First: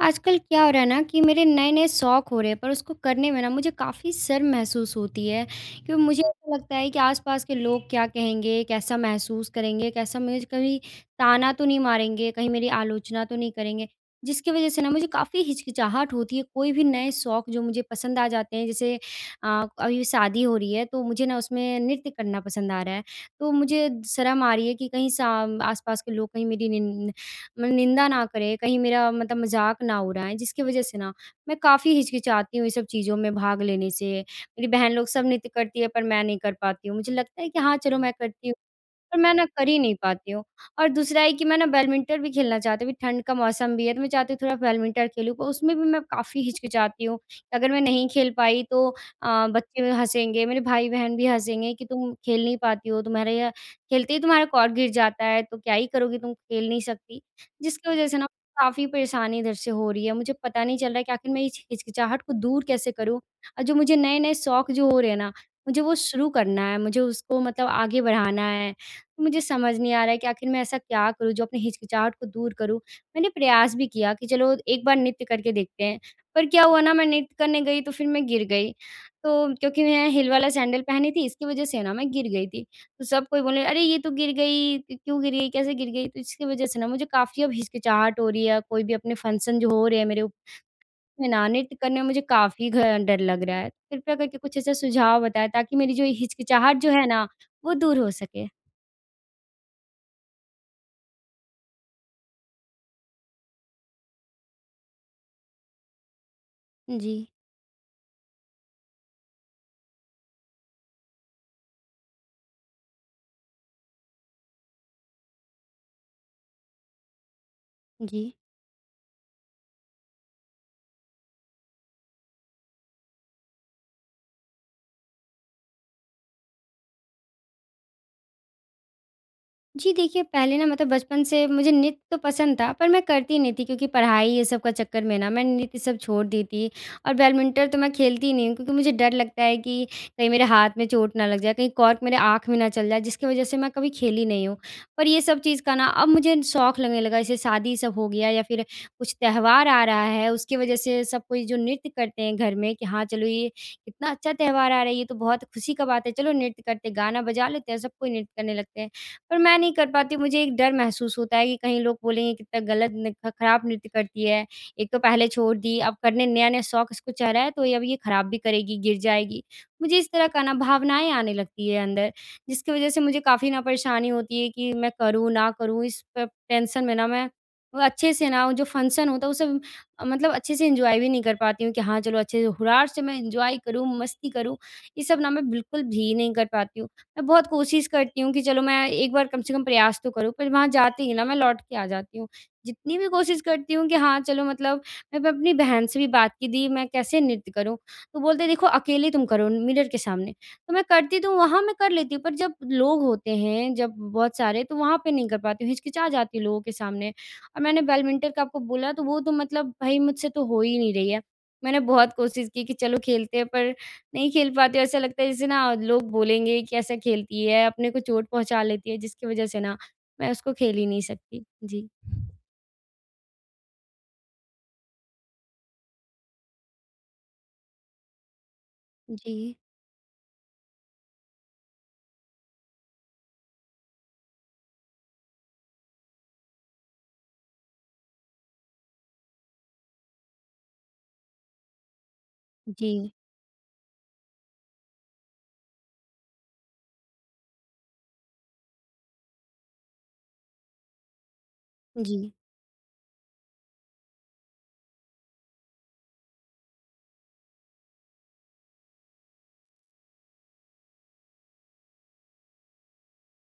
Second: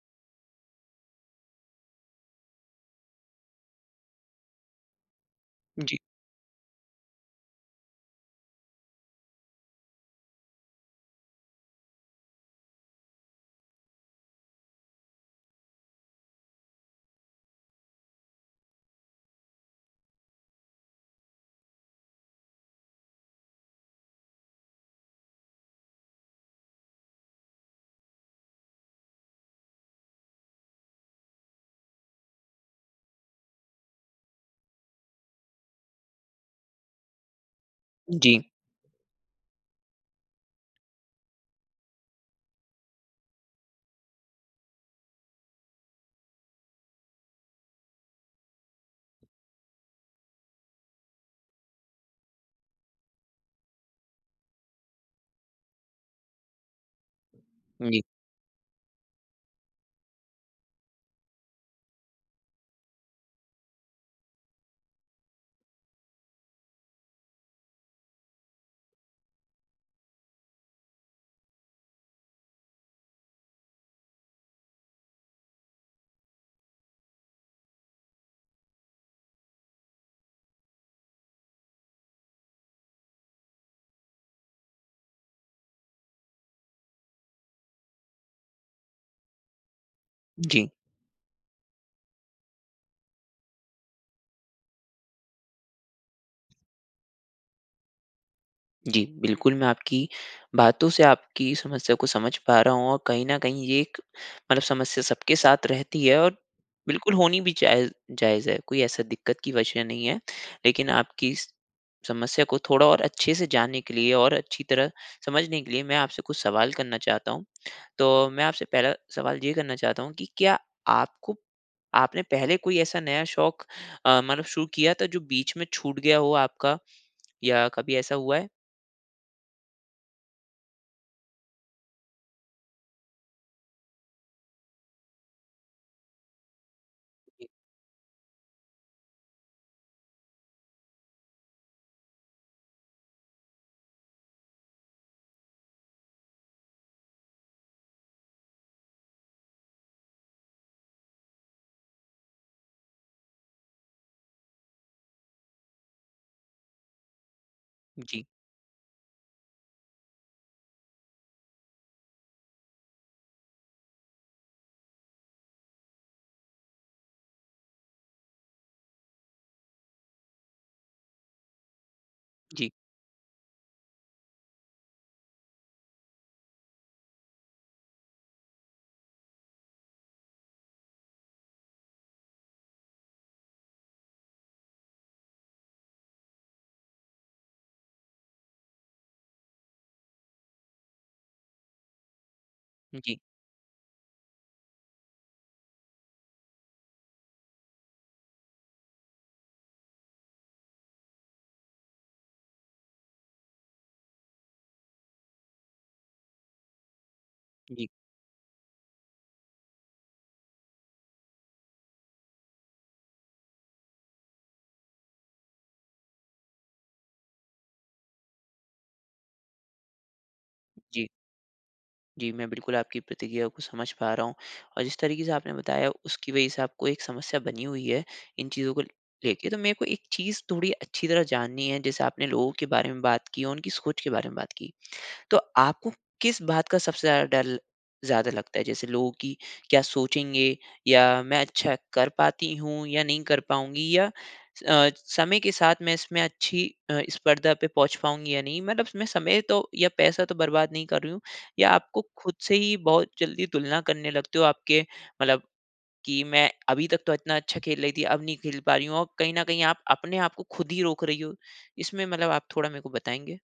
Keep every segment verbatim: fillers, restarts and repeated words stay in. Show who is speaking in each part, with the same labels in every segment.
Speaker 1: आजकल क्या हो रहा है ना कि मेरे नए-नए शौक़ हो रहे हैं, पर उसको करने में ना मुझे काफ़ी शर्म महसूस होती है।
Speaker 2: जी।
Speaker 1: क्यों मुझे ऐसा लगता है कि आसपास के लोग क्या कहेंगे, कैसा महसूस करेंगे, कैसा मुझे कभी ताना तो नहीं मारेंगे, कहीं मेरी आलोचना तो नहीं करेंगे, जिसकी वजह से ना मुझे काफ़ी हिचकिचाहट होती है। कोई भी नए शौक़ जो मुझे पसंद आ जाते हैं, जैसे अ, अभी शादी हो रही है, तो मुझे ना उसमें नृत्य करना पसंद आ रहा है। तो मुझे शर्म आ रही है कि कहीं साम आसपास के लोग कहीं मेरी निन् मन निंदा ना करें, कहीं मेरा मतलब मज़ाक ना उड़ाएँ, जिसकी वजह से ना मैं काफ़ी हिचकिचाती हूँ ये सब चीज़ों में भाग लेने से। मेरी बहन लोग सब नृत्य करती हैं पर मैं नहीं कर पाती हूँ। मुझे लगता है कि हाँ, चलो मैं
Speaker 2: जी।
Speaker 1: करती हूँ, पर मैं ना कर ही नहीं पाती हूँ। और दूसरा है कि मैं ना बैडमिंटन भी खेलना चाहती हूँ कि ठंड का मौसम भी है। तो मैं चाहती हूँ थोड़ा बैडमिंटन खेलूँ, पर उसमें भी मैं काफ़ी हिचकिचाती हूँ। अगर मैं नहीं खेल पाई तो अ, बच्चे हँसेंगे, मेरे भाई-बहन भी हँसेंगे कि, "तुम खेल नहीं पाती हो, तुम्हारे यह खेलते ही तुम्हारा कॉर्क गिर जाता है, तो क्या ही करोगी, तुम खेल नहीं सकती।" जिसकी
Speaker 2: जी।
Speaker 1: वजह से ना काफ़ी परेशानी इधर से हो रही है, मुझे पता नहीं चल रहा है कि आख़िर मैं इस हिचकिचाहट को दूर कैसे करूँ। अ, जो मुझे नए-नए शौक़ जो हो रहे ना, मुझे वो शुरू करना है, मुझे उसको मतलब आगे बढ़ाना है। मुझे समझ नहीं आ रहा है कि आख़िर मैं ऐसा क्या करूँ जो अपनी हिचकिचाहट को दूर करूँ। मैंने प्रयास भी किया कि चलो, एक बार नृत्य करके देखते हैं, पर क्या हुआ ना, मैं नृत्य करने गई तो फिर मैं गिर गई। तो क्योंकि मैं हील वाला सैंडल पहनी थी, इसकी वजह से ना मैं गिर गई थी। तो सब कोई बोले, "अरे, ये तो गिर गई, क क्यों गिरी, कैसे गिर गई?" तो इसकी वजह से ना मुझे काफ़ी अब हिचकिचाहट हो रही है या कोई भी अपने फ़ंक्शन जो हो रहे हैं मेरे
Speaker 2: जी।
Speaker 1: में ना नृत्य करने में मुझे काफ़ी घ डर लग रहा है। कृपया करके कुछ ऐसे सुझाव बताएँ ताकि मेरी जो हिचकिचाहट जो है ना, वो दूर हो सके।
Speaker 2: जी, बिल्कुल, मैं आपकी बातों से आपकी समस्या को समझ पा रहा हूँ, और कहीं न कहीं ये एक मतलब समस्या सबके साथ रहती है और बिल्कुल
Speaker 1: जी।
Speaker 2: होनी भी जायज़ जायज़ है, कोई ऐसा दिक़्क़त की वजह नहीं है। लेकिन आपकी इस समस्या को थोड़ा और अच्छे से जानने के लिए और अच्छी तरह समझने के लिए, मैं आपसे कुछ सवाल करना चाहता हूँ। तो
Speaker 1: जी।
Speaker 2: मैं आपसे पहला सवाल ये करना चाहता हूँ कि क्या आपको आपने पहले कोई ऐसा नया शौक़ अ, मानो शुरू किया था जो बीच में छूट गया हो आपका? या कभी ऐसा हुआ है?
Speaker 1: जी देखिए, पहले ना मतलब बचपन से मुझे नृत्य तो पसंद था। पर मैं करती नहीं थी क्योंकि पढ़ाई ये सब का चक्कर में ना मैं नृत्य सब छोड़ दी थी। और
Speaker 2: जी।
Speaker 1: बैडमिंटन तो मैं खेलती नहीं हूँ क्योंकि मुझे डर लगता है कि कहीं मेरे हाथ में चोट ना लग जाए, कहीं कॉर्क मेरे आँख में ना चल जाए जिसकी वज़ह से मैं कभी खेली नहीं हूँ। पर ये सब चीज़ का ना अब मुझे शौक लगने लगा जैसे शादी सब हो गया या फ़िर कुछ त्योहार आ रहा है। उसकी वज़ह से सब कोई जो नृत्य करते हैं घर में कि हाँ चलो ये कितना अच्छा त्योहार आ रहा है ये तो बहुत ख़ुशी का बात है, चलो नृत्य करते हैं गाना बजा लेते हैं सबको
Speaker 2: जी।
Speaker 1: नृत्य करने लगते हैं। पर मैं नहीं कर पाती हूँ मुझे एक डर महसूस होता है कि कहीं लोग बोलेंगे कितना ग़लत नृत्य ख़राब नृत्य करती है, एक तो पहले छोड़ दी अब करने नया-नया शौक़ इसको चढ़ा है तो अब ये ख़राब भी करेगी गिर जाएगी। मुझे इस तरह का ना भावनाएँ आने लगती है अंदर
Speaker 2: जी।
Speaker 1: जिसकी वज़ह से मुझे काफ़ी ना परेशानी होती है कि मैं करूँ ना करूँ इस प टेंशन में ना मैं वो अच्छे से ना वो जो फ़ंक्शन होता है उसे म मतलब अच्छे से एन्जॉय भी नहीं कर पाती हूँ कि हाँ, चलो अच्छे से हुरार से मैं एन्जॉय करूँ मस्ती करूँ ये सब ना मैं बिल्कुल भी नहीं कर पाती हूँ। मैं बहुत कोशिश करती हूँ कि चलो मैं एक बार कम से कम प्रयास तो करूँ पर वहाँ जाते ही ना मैं लौट के आ जाती हूँ। जितनी भी
Speaker 2: जी।
Speaker 1: कोशिश करती हूँ कि हाँ चलो मतलब मैं अपनी बहन से भी बात की दी मैं कैसे नृत्य करूँ तो बोलते हैं, "देखो अकेले तुम करो मिरर के सामने", तो मैं करती तो हूँ वहाँ मैं कर लेती हूँ। पर जब लोग होते हैं जब बहुत सारे तो वहाँ पे नहीं कर पाती हूँ हिचकिचा जाती हूँ लोगों के सामने और मैंने
Speaker 2: जी।
Speaker 1: बैडमिंटन का आपको बोला तो वो तो मतलब भई मुझसे तो हो ही नहीं रही है। मैंने बहुत कोशिश की कि चलो खेलते हैं पर नहीं खेल पाती ऐसा लगता है जैसे ना लोग बोलेंगे कि कैसा खेलती है अपने को चोट पहुँचा लेती है। जिसकी वजह से ना मैं उसको खेल ही नहीं
Speaker 2: जी।
Speaker 1: सकती। जी।
Speaker 2: जी। मैं बिल्कुल आपकी प्रतिक्रिया को समझ पा रहा हूँ। और जिस तरीक़े से आपने बताया उसकी वजह से आपको एक समस्या बनी हुई है इन चीज़ों को लेके।
Speaker 1: जी।
Speaker 2: तो मेको एक चीज़ थोड़ी अच्छी तरह जाननी है। जैसे आपने लोगों के बारे में बात की और उनकी सोच के बारे में बात की। तो आपको किस बात का सबसे ज़्यादा डर ज़्यादा लगता है? जैसे लोगों कि, क्या सोचेंगे या मैं अच्छा कर पाती हूँ या
Speaker 1: जी।
Speaker 2: नहीं कर पाऊँगी या अ, समय के साथ मैं इसमें अच्छी अ, स्पर्धा पे पहुँच पाऊँगी या नहीं? मतलब मैं समय तो या पैसा तो बर्बाद नहीं कर रही हूँ या आपको
Speaker 1: जी।
Speaker 2: ख़ुद से ही बहुत जल्दी तुलना करने लगते हो? आपके मतलब कि मैं अभी तक तो इतना अच्छा खेल रही थी। अब नहीं खेल पा रही हूँ। और कहीं न कहीं आप अपने आप को ख़ुद ही रोक रही हो। इसमें मतलब आप थोड़ा मेको बताएँगे?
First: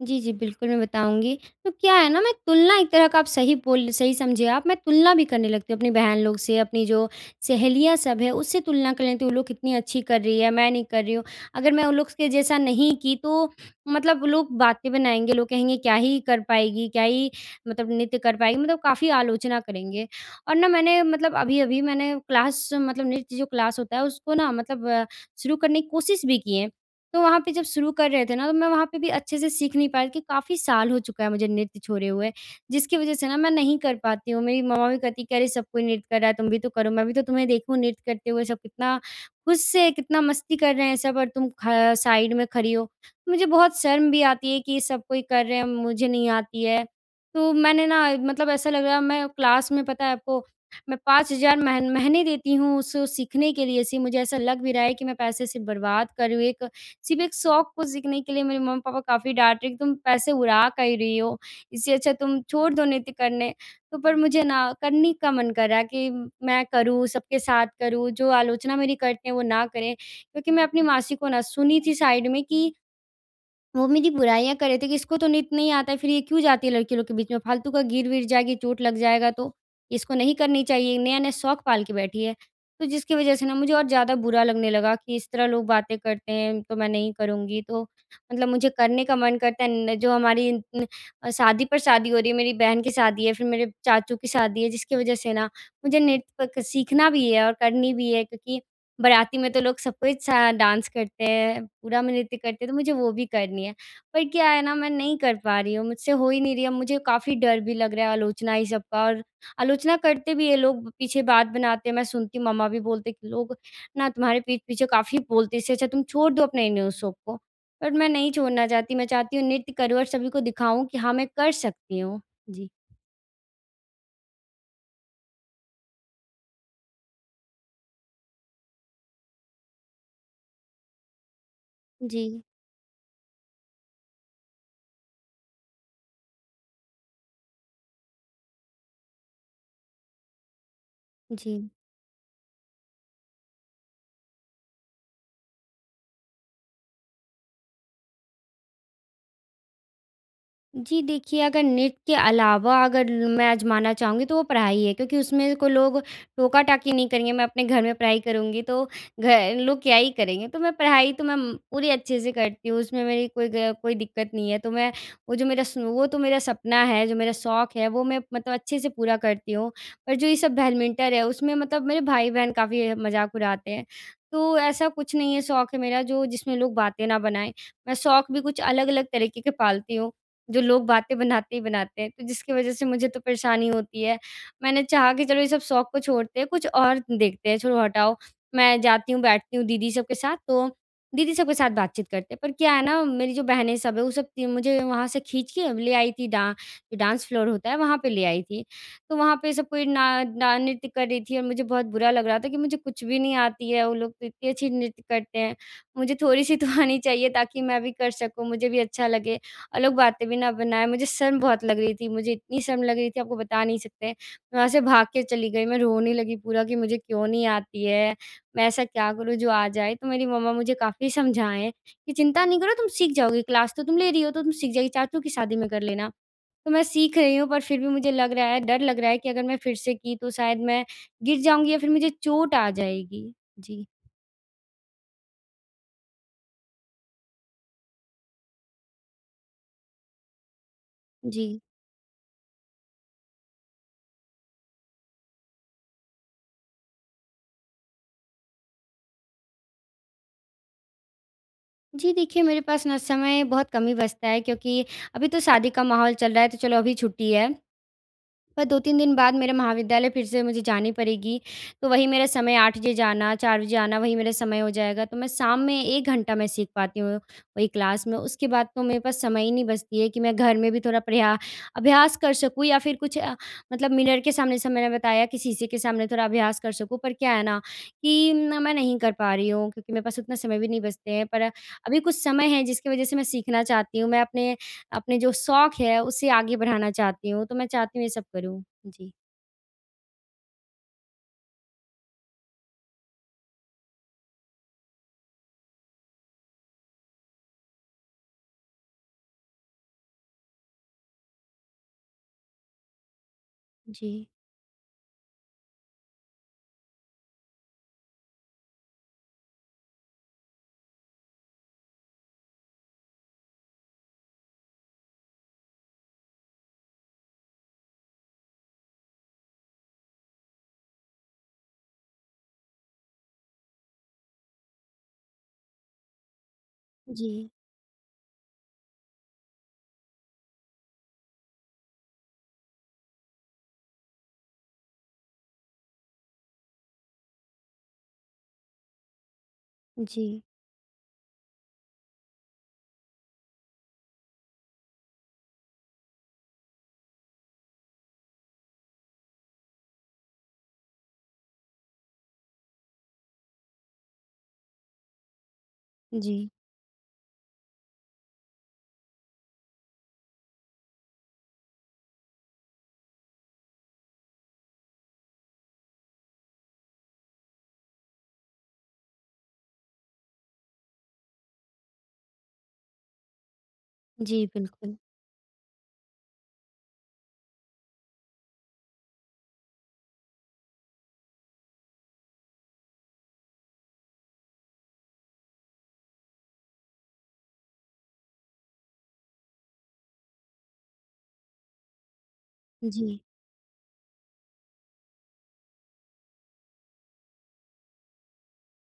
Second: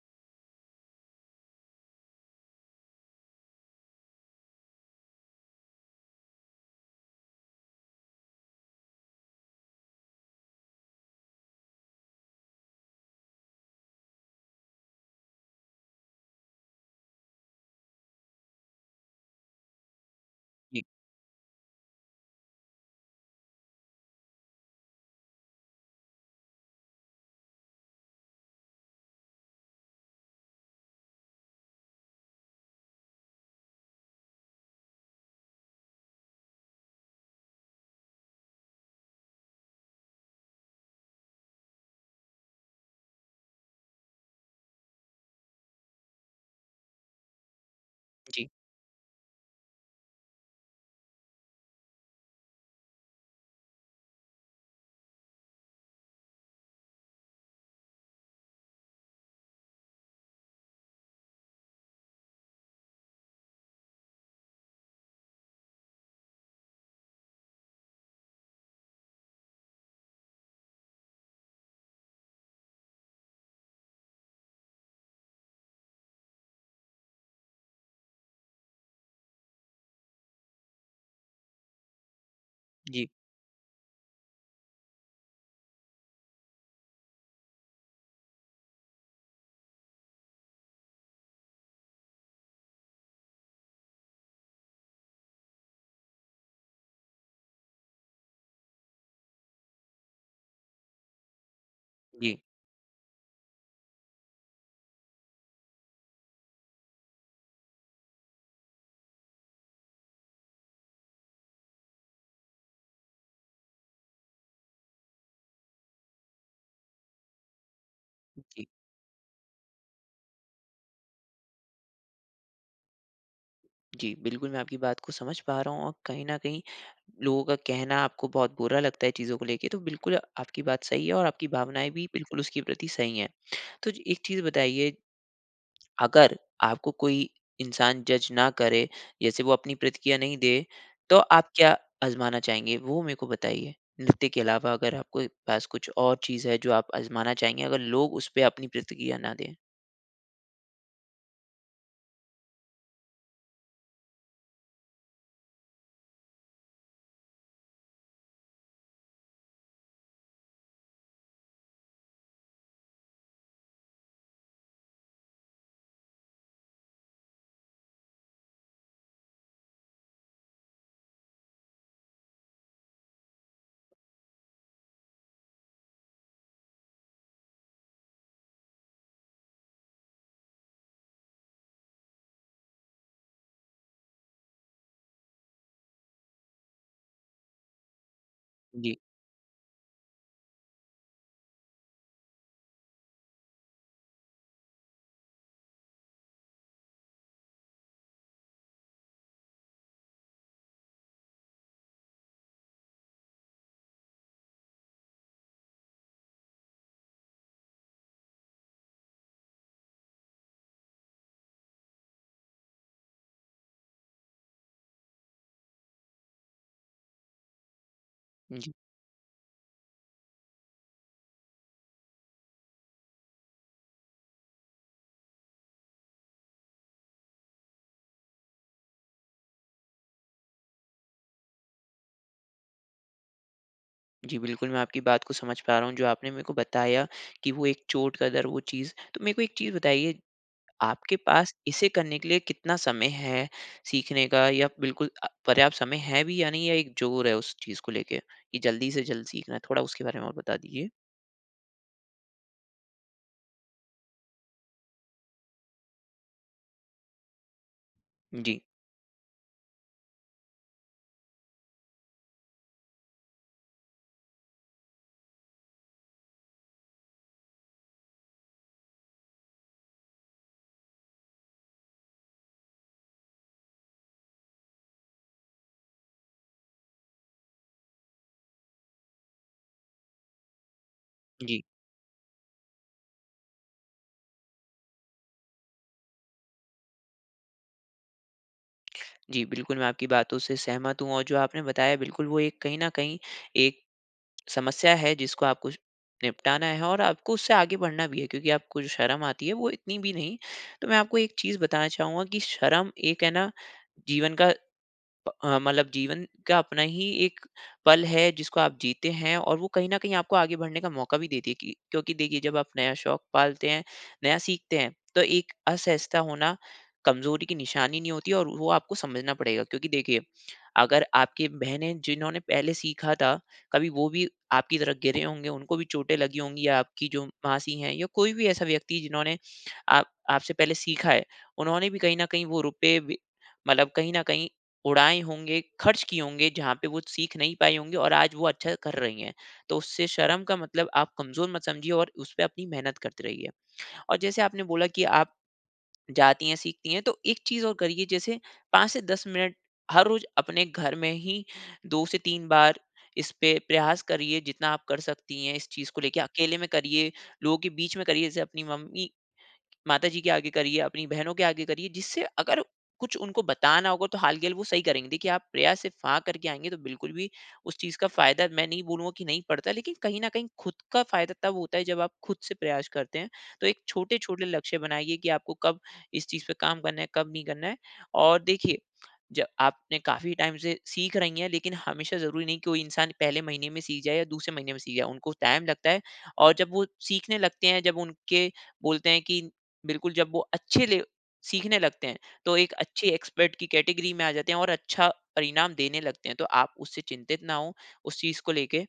Speaker 1: जी, जी बिल्कुल मैं बताऊँगी। तो क्या है न मैं तुलना एक तरह का आप सही बोल सही समझे आप मैं तुलना भी करने लगती हूँ अपनी बहन लोग से अपनी जो सहेलियाँ सब हैं उससे तुलना कल लेती हूँ। वो लोग कितनी अच्छी कर रही है मैं नहीं कर रही हूँ अगर मैं उन लोग के जैसा नहीं की तो मतलब लोग बातें बनाएँगे लोग कहेंगे क्या ही कर पाएगी क्या ही मतलब नृत्य कर पाएगी मतलब काफ़ी आलोचना करेंगे। और न
Speaker 2: जी।
Speaker 1: मैंने मतलब अभी-अभी मैंने क्लास मतलब नृत्य जो क्लास होता है उस को न मतलब अ, शुरू करने की कोशिश भी की है। तो वहाँ पे जब शुरू कर रहे थे न तो मैं वहाँ पे भी अच्छे से सीख नहीं पाई कि काफ़ी साल हो चुका है मुझे नृत्य छोड़े हुए। जिसकी वजह से न मैं नहीं कर पाती हूँ। मेरी मम्मा भी कहती कि अरे सब कोई नृत्य कर रहा है तुम भी तो करो मैं भी तो तुम्हें देखूँ नृत्य करते हुए। सब कितना खुश से कितना मस्ती कर रहे हैं सब और तुम ख साइड में खड़ी हो। मुझे बहुत शर्म भी आती है कि सब कोई कर रहे हैं मुझे नहीं आती है। तो मैंने न
Speaker 2: जी।
Speaker 1: मतलब ऐसा लग रहा है मैं क्लास में पता है आपको मैं पाँच हज़ार मह महीने देती हूँ उस उस सीखने के लिए सी मुझे ऐसा लग भी रहा है कि मैं पैसे सिर्फ़ बर्बाद कर रही हूँ। एक सिर्फ़ एक शौक को सीखने के लिए मेरे मम्मी-पापा काफ़ी डाँट रहे हैं कि तुम पैसे उड़ा काहे रही हो। इससे अच्छा तुम छोड़ दो नृत्य करने। तो पर मुझे न करनी का मन कर रहा है कि मैं करूँ सबके साथ करूँ, जो आलोचना मेरी करते हैं वो ना करें। क्योंकि मैं अपनी मासी को न सुनी थी साइड में कि वो मेरी बुराइयाँ कर रहे थे कि इसको तो नृत्य नहीं आता है फिर ये क्यों जाती है लड़की लोग के बीच में। फ़ालतू का गिर-विर जाएगी चोट लग जाएगा तो। इसको नहीं करनी चाहिए, नया-नया शौक पाल के बैठी है। तो
Speaker 2: जी।
Speaker 1: जिसकी वजह से न मुझे और ज़्यादा बुरा लगने लगा कि इस तरह लोग बातें करते हैं, तो मैं नहीं करूँगी तो मतलब मुझे करने का मन करता है न जो हमारी न शादी पर शादी हो रही है। मेरी बहन की शादी है फिर मेरे चाचू की शादी है जिसकी वजह से न मुझे नृत्य सीखना भी है और करनी भी है, क्योंकि बराती में तो लोग सबको डांस करते हैं ,पूरा में नृत्य
Speaker 2: जी।
Speaker 1: करते हैं। तो मुझे वो भी करनी है। पर क्या है न मैं नहीं कर पा रही हूँ मुझसे हो ही नहीं रही है, मुझे काफ़ी डर भी लग रहा है आलोचनाएँ सब का और आलोचना करते भी है लोग पीछे बात बनाते हैं। मैं सुनती हूँ मम्मा भी बोलते हैं कि लोग न तुम्हारे पीठ पीछे काफ़ी बोलते इससे अच्छा तुम छोड़ दो अपने न्यू शौक को। बट मैं नहीं
Speaker 2: जी।
Speaker 1: छोड़ना चाहती मैं चाहती हूँ नृत्य करूँ और सभी को दिखाऊँ कि हाँ मैं कर सकती हूँ। जी
Speaker 2: जी, बिल्कुल मैं आपकी बात को समझ पा रहा हूँ और कहीं न कहीं लोगों का कहना आपको बहुत बुरा लगता है चीज़ों को लेके। तो बिल्कुल आपकी बात सही है और आपकी भावनाएँ भी बिल्कुल
Speaker 1: जी।
Speaker 2: उसके प्रति सही हैं। तो जी, एक चीज़ बताइए अगर आपको कोई इंसान जज़ ना करे जैसे वो अपनी प्रतिक्रिया नहीं दे तो आप
Speaker 1: जी।
Speaker 2: क्या आज़माना चाहेंगी वो मेको बताइए? नृत्य के अलावा अगर आप कोई पास कुछ और चीज़ है जो आप आज़माना चाहेंगे अगर लोग उसपे अपनी प्रतिक्रिया न दें?
Speaker 1: जी। देखिए अगर नृत्य अलावा अगर मैं आज़माना चाहूँगी तो वो पढ़ाई है क्योंकि उसमें कोई लोग टोका-टाकी नहीं करेंगे। मैं अपने घर में पढ़ाई करूँगी तो गए लोग क्या ही करेंगे तो मैं पढ़ाई तो मैं उम पूरी अच्छे से करती हूँ। उसमें मेरी कोई ग कोई दिक़्क़त नहीं है तो मैं वो जो मेरा सो वो तो मेरा सपना है जो मेरा शौक है। वो मैं मतलब अच्छे से पूरा करती हूँ। और जो ये सब बैडमिंटन है उसमें मतलब मेरे भाई-बहन काफ़ी मज़ाक उड़ाते हैं तो ऐसा कुछ नहीं है शौक है मेरा जो जिसमें लोग बातें न बनाएँ। मैं शौक भी कुछ अलग-अलग तरीक़े के पालती हूँ जो लोग बातें बनाते ही बनाते हैं तो जिसकी वज़ह से मुझे तो परेशानी होती है। मैंने चाहा कि चलो ये सब शौक को छोड़ते हैं कुछ और देखते हैं छोड़ो हटाओ। मैं
Speaker 2: जी।
Speaker 1: जाती हूँ बैठती हूँ दीदी सब के साथ, तो दीदी सबके साथ बातचीत करते हैं पर क्या है ना मेरी जो बहनें सब है वो सब मुझे वहाँ से खींच के ले आई थी डां डांस फ़्लोर होता है वहाँ पे ले आई थी। तो वहाँ पे सब कोई ना ना नृत्य कर रही थी और मुझे बहुत बुरा लग रहा था कि मुझे कुछ भी नहीं आती है वो लोग तो इतनी अच्छी नृत्य करते हैं। मुझे थोड़ी-सी तो आनी चाहिए ताकि मैं भी कर सकूँ मुझे भी अच्छा लगे। और लोग बातें भी ना बनाएँ मुझे शर्म बहुत लग रही थी मुझे इतनी शर्म लग रही थी आपको बता नहीं सकते। मैं वहाँ से भाग के चली गई मैं रोने लगी पूरा कि मुझे क्यों नहीं आती है। मैं
Speaker 2: उहुँ।
Speaker 1: ऐसा क्या करूँ जो आ जाए। तो मेरी मम्मा मुझे काफ़ी समझाएँ कि चिंता नहीं करो तुम सीख जाओगी क्लास तो तुम ले रही हो तो तुम सीख जाओगी। चाचू की शादी में कर लेना। तो मैं सीख रही हूँ पर फ़िर भी मुझे लग रहा है डर लग रहा है कि अगर मैं फ़िर से की तो शायद मैं गिर जाऊँगी या फ़िर मुझे चोट आ जाएगी। जी।
Speaker 2: जी, बिल्कुल मैं आपकी बात को समझ पा रहा हूँ जो आपने मेरे को बताया कि वो एक चोट का डर वो चीज़। तो मेरे को एक चीज़ बताइए आपके पास
Speaker 1: जी।
Speaker 2: इसे करने के लिए कितना समय है सीखने का या बिल्कुल अ, पर्याप्त समय है भी या नहीं या एक ज़ोर है उस चीज़ को लेके कि जल्दी से जल्द सीखना है? थोड़ा उसके बारे में और बता दीजिए।
Speaker 1: जी, देखिए मेरे पास ना समय बहुत कम ही बचता है क्योंकि अभी तो शादी का माहौल चल रहा है, तो चलो अभी छुट्टी है।
Speaker 2: जी।
Speaker 1: पर दो तीन दिन बाद मेरे महाविद्यालय फिर से मुझे जानी पड़ेगी। तो वही मेरा समय आठ बजे जाना, चार बजे आना, वही मेरा समय हो जाएगा। तो मैं शाम में एक घंटा मैं सीख पाती हूँ वही क्लास में। उसके बाद तो मेरे पास समय ही नहीं बचती है कि मैं घर में भी थोड़ा प्रया अभ्यास कर सकूँ या फिर कुछ अ, मतलब मिरर के सामने जैसे मैंने बताया कि शीशे के सामने थोड़ा अभ्यास कर सकूँ। पर क्या है ना कि ना मैं नहीं कर पा रही हूँ क्योंकि मेरे पास उतना समय भी नहीं बचते हैं। पर,
Speaker 2: जी।
Speaker 1: अभी कुछ समय है जिसकी वजह से मैं सीखना चाहती हूँ। मैं अपने, अपने जो शौक़ है, उसे आगे बढ़ाना चाहती हूँ। तो मैं चाहती हूँ ये सब करूँ। जी।
Speaker 2: जी, बिल्कुल, मैं आपकी बातों से सहमत हूँ और जो आपने बताया, बिल्कुल, वो एक कहीं न कहीं एक समस्या है, जिसको आपको श निपटाना है और आपको उससे आगे बढ़ना भी है क्योंकि आपको जो शर्म आती है, वो इतनी भी नहीं। तो मैं आपको एक चीज़ बताना चाहूँगा कि शर्म एक है ना,
Speaker 1: जी।
Speaker 2: जीवन का प अ, मतलब जीवन का अपना ही एक पल है, जिसको आप जीते हैं और वो कहीं न कहीं आपको आगे बढ़ने का मौका भी दे देगी। क्योंकि देखिए, जब आप नया शौक़ पालते हैं, नया सीखते हैं, तो एक असहजता होना कमज़ोरी की निशानी नहीं होती और वो आपको समझना पड़ेगा। क्योंकि देखिए, अगर आपकी बहनें जिन्होंने पहले सीखा था, कभी वो भी आपकी तरह गिरे होंगे, उनको भी चोटें लगी होंगी, या आपकी जो
Speaker 1: जी।
Speaker 2: मासी हैं या कोई भी ऐसा व्यक्ति जिन्होंने आप आपसे पहले सीखा है, उन्होंने भी कहीं न कहीं वो रुपए भी मतलब कहीं न कहीं उड़ाए होंगे, खर्च किए होंगे जहाँ पे वो सीख नहीं पाई होंगी और आज वो अच्छा कर रही हैं। तो उससे
Speaker 1: जी।
Speaker 2: शर्म का मतलब आप कमज़ोर मत समझिए और उस पे अपनी मेहनत करते रहिए। और जैसे आपने बोला कि आप जाती हैं, सीखती हैं, तो एक चीज़ और करिए जैसे पाँच से दस मिनट हर रोज़ अपने घर में ही दो से तीन बार इस पे प्रयास करिए, जितना आप कर सकती हैं इस चीज़ को लेके।
Speaker 1: जी।
Speaker 2: अकेले में करिए, लोगों के बीच में करिए, जैसे अपनी मम्मी माताजी के आगे करिए, अपनी बहनों के आगे करिए, जिससे अगर कुछ उनको बताना होगा, तो हाल के हाल वो सही करेंगे। देखिए, आप प्रयास से फ़ा करके आएँगे, तो बिल्कुल भी उस चीज़ का फायदा मैं नहीं बोलूँगा कि नहीं पड़ता है, लेकिन कहीं न कहीं खुद का फायदा तब होता है जब आप खुद से प्रयास करते हैं। तो एक छोटे-छोटे
Speaker 1: जी,
Speaker 2: लक्ष्य
Speaker 1: बिल्कुल।
Speaker 2: बनाइए कि आपको कब इस चीज़ पे काम करना है, कब नहीं करना है। और देखिए, ज आपने काफ़ी टाइम से सीख रही हैं, लेकिन हमेशा ज़रूरी नहीं कि वो इंसान पहले महीने में सीख जाए या दूसरे महीने में सीख जाए, उनको टाइम लगता है। और जब वो सीखने लगते हैं, जब उनके बोलते हैं कि बिल्कुल जब वो अच्छे ले सीखने लगते हैं, तो एक अच्छे
Speaker 1: जी।
Speaker 2: एक्सपर्ट की कैटेगरी में आ जाते हैं और अच्छा परिणाम देने लगते हैं। तो आप उससे चिंतित ना हों, उस चीज़ को लेके।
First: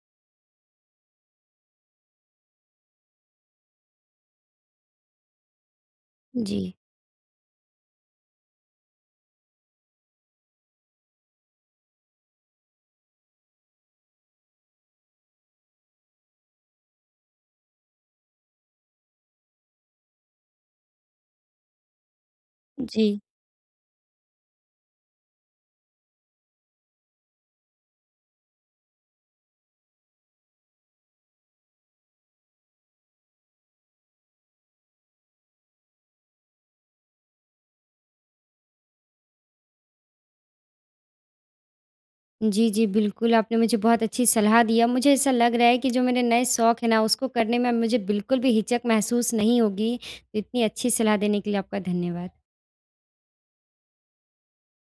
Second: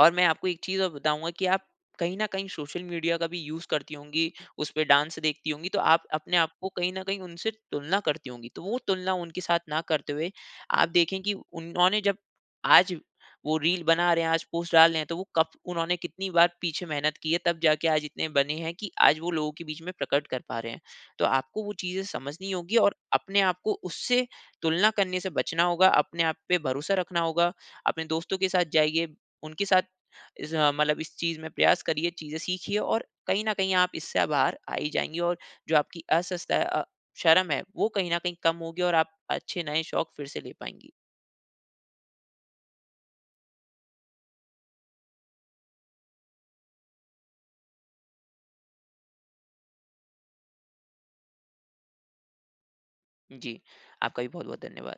Speaker 2: और मैं आपको एक चीज़ और बताऊँगा कि आप कहीं न कहीं सोशल मीडिया का भी यूज़ करती होंगी, उस पे डांस देखती होंगी, तो आप अपने आप को
Speaker 1: जी।
Speaker 2: कहीं न कहीं उनसे तुलना करती होंगी, तो वो तुलना उनके साथ ना करते हुए, आप देखें कि उन्होंने जब आज वो रील बना रहे हैं, आज पोस्ट डाल रहे हैं, तो वो कब उन्होंने कितनी बार पीछे मेहनत की है, तब जाके आज इतने बने हैं कि आज वो लोगों के बीच में प्रकट कर पा रहे हैं। तो आपको वो चीज़ें समझनी होगी और
Speaker 1: जी।
Speaker 2: अपने आप को उससे तुलना करने से बचना होगा, अपने आप पे भरोसा रखना होगा। अपने दोस्तों के साथ जाइए, उनके साथ इस अ, मतलब इस चीज़ में प्रयास करिए, चीज़ें सीखिए और कहीं न कहीं आप इससे बाहर आ ही जाएँगी। और जो आपकी असजता है, अ शर्म है, वो कहीं न कहीं कम होगी और आप अच्छे नए शौक़ फिर से ले पाएँगी।
Speaker 1: जी, जी। बिल्कुल, आपने मुझे बहुत अच्छी सलाह दी है। अब मुझे ऐसा लग रहा है कि जो मेरे नए शौक़ है ना, उसको करने में अब मुझे बिल्कुल भी हिचक महसूस नहीं होगी। इतनी अच्छी सलाह देने के लिए आपका धन्यवाद।
Speaker 2: जी। आपका भी बहुत-बहुत धन्यवाद।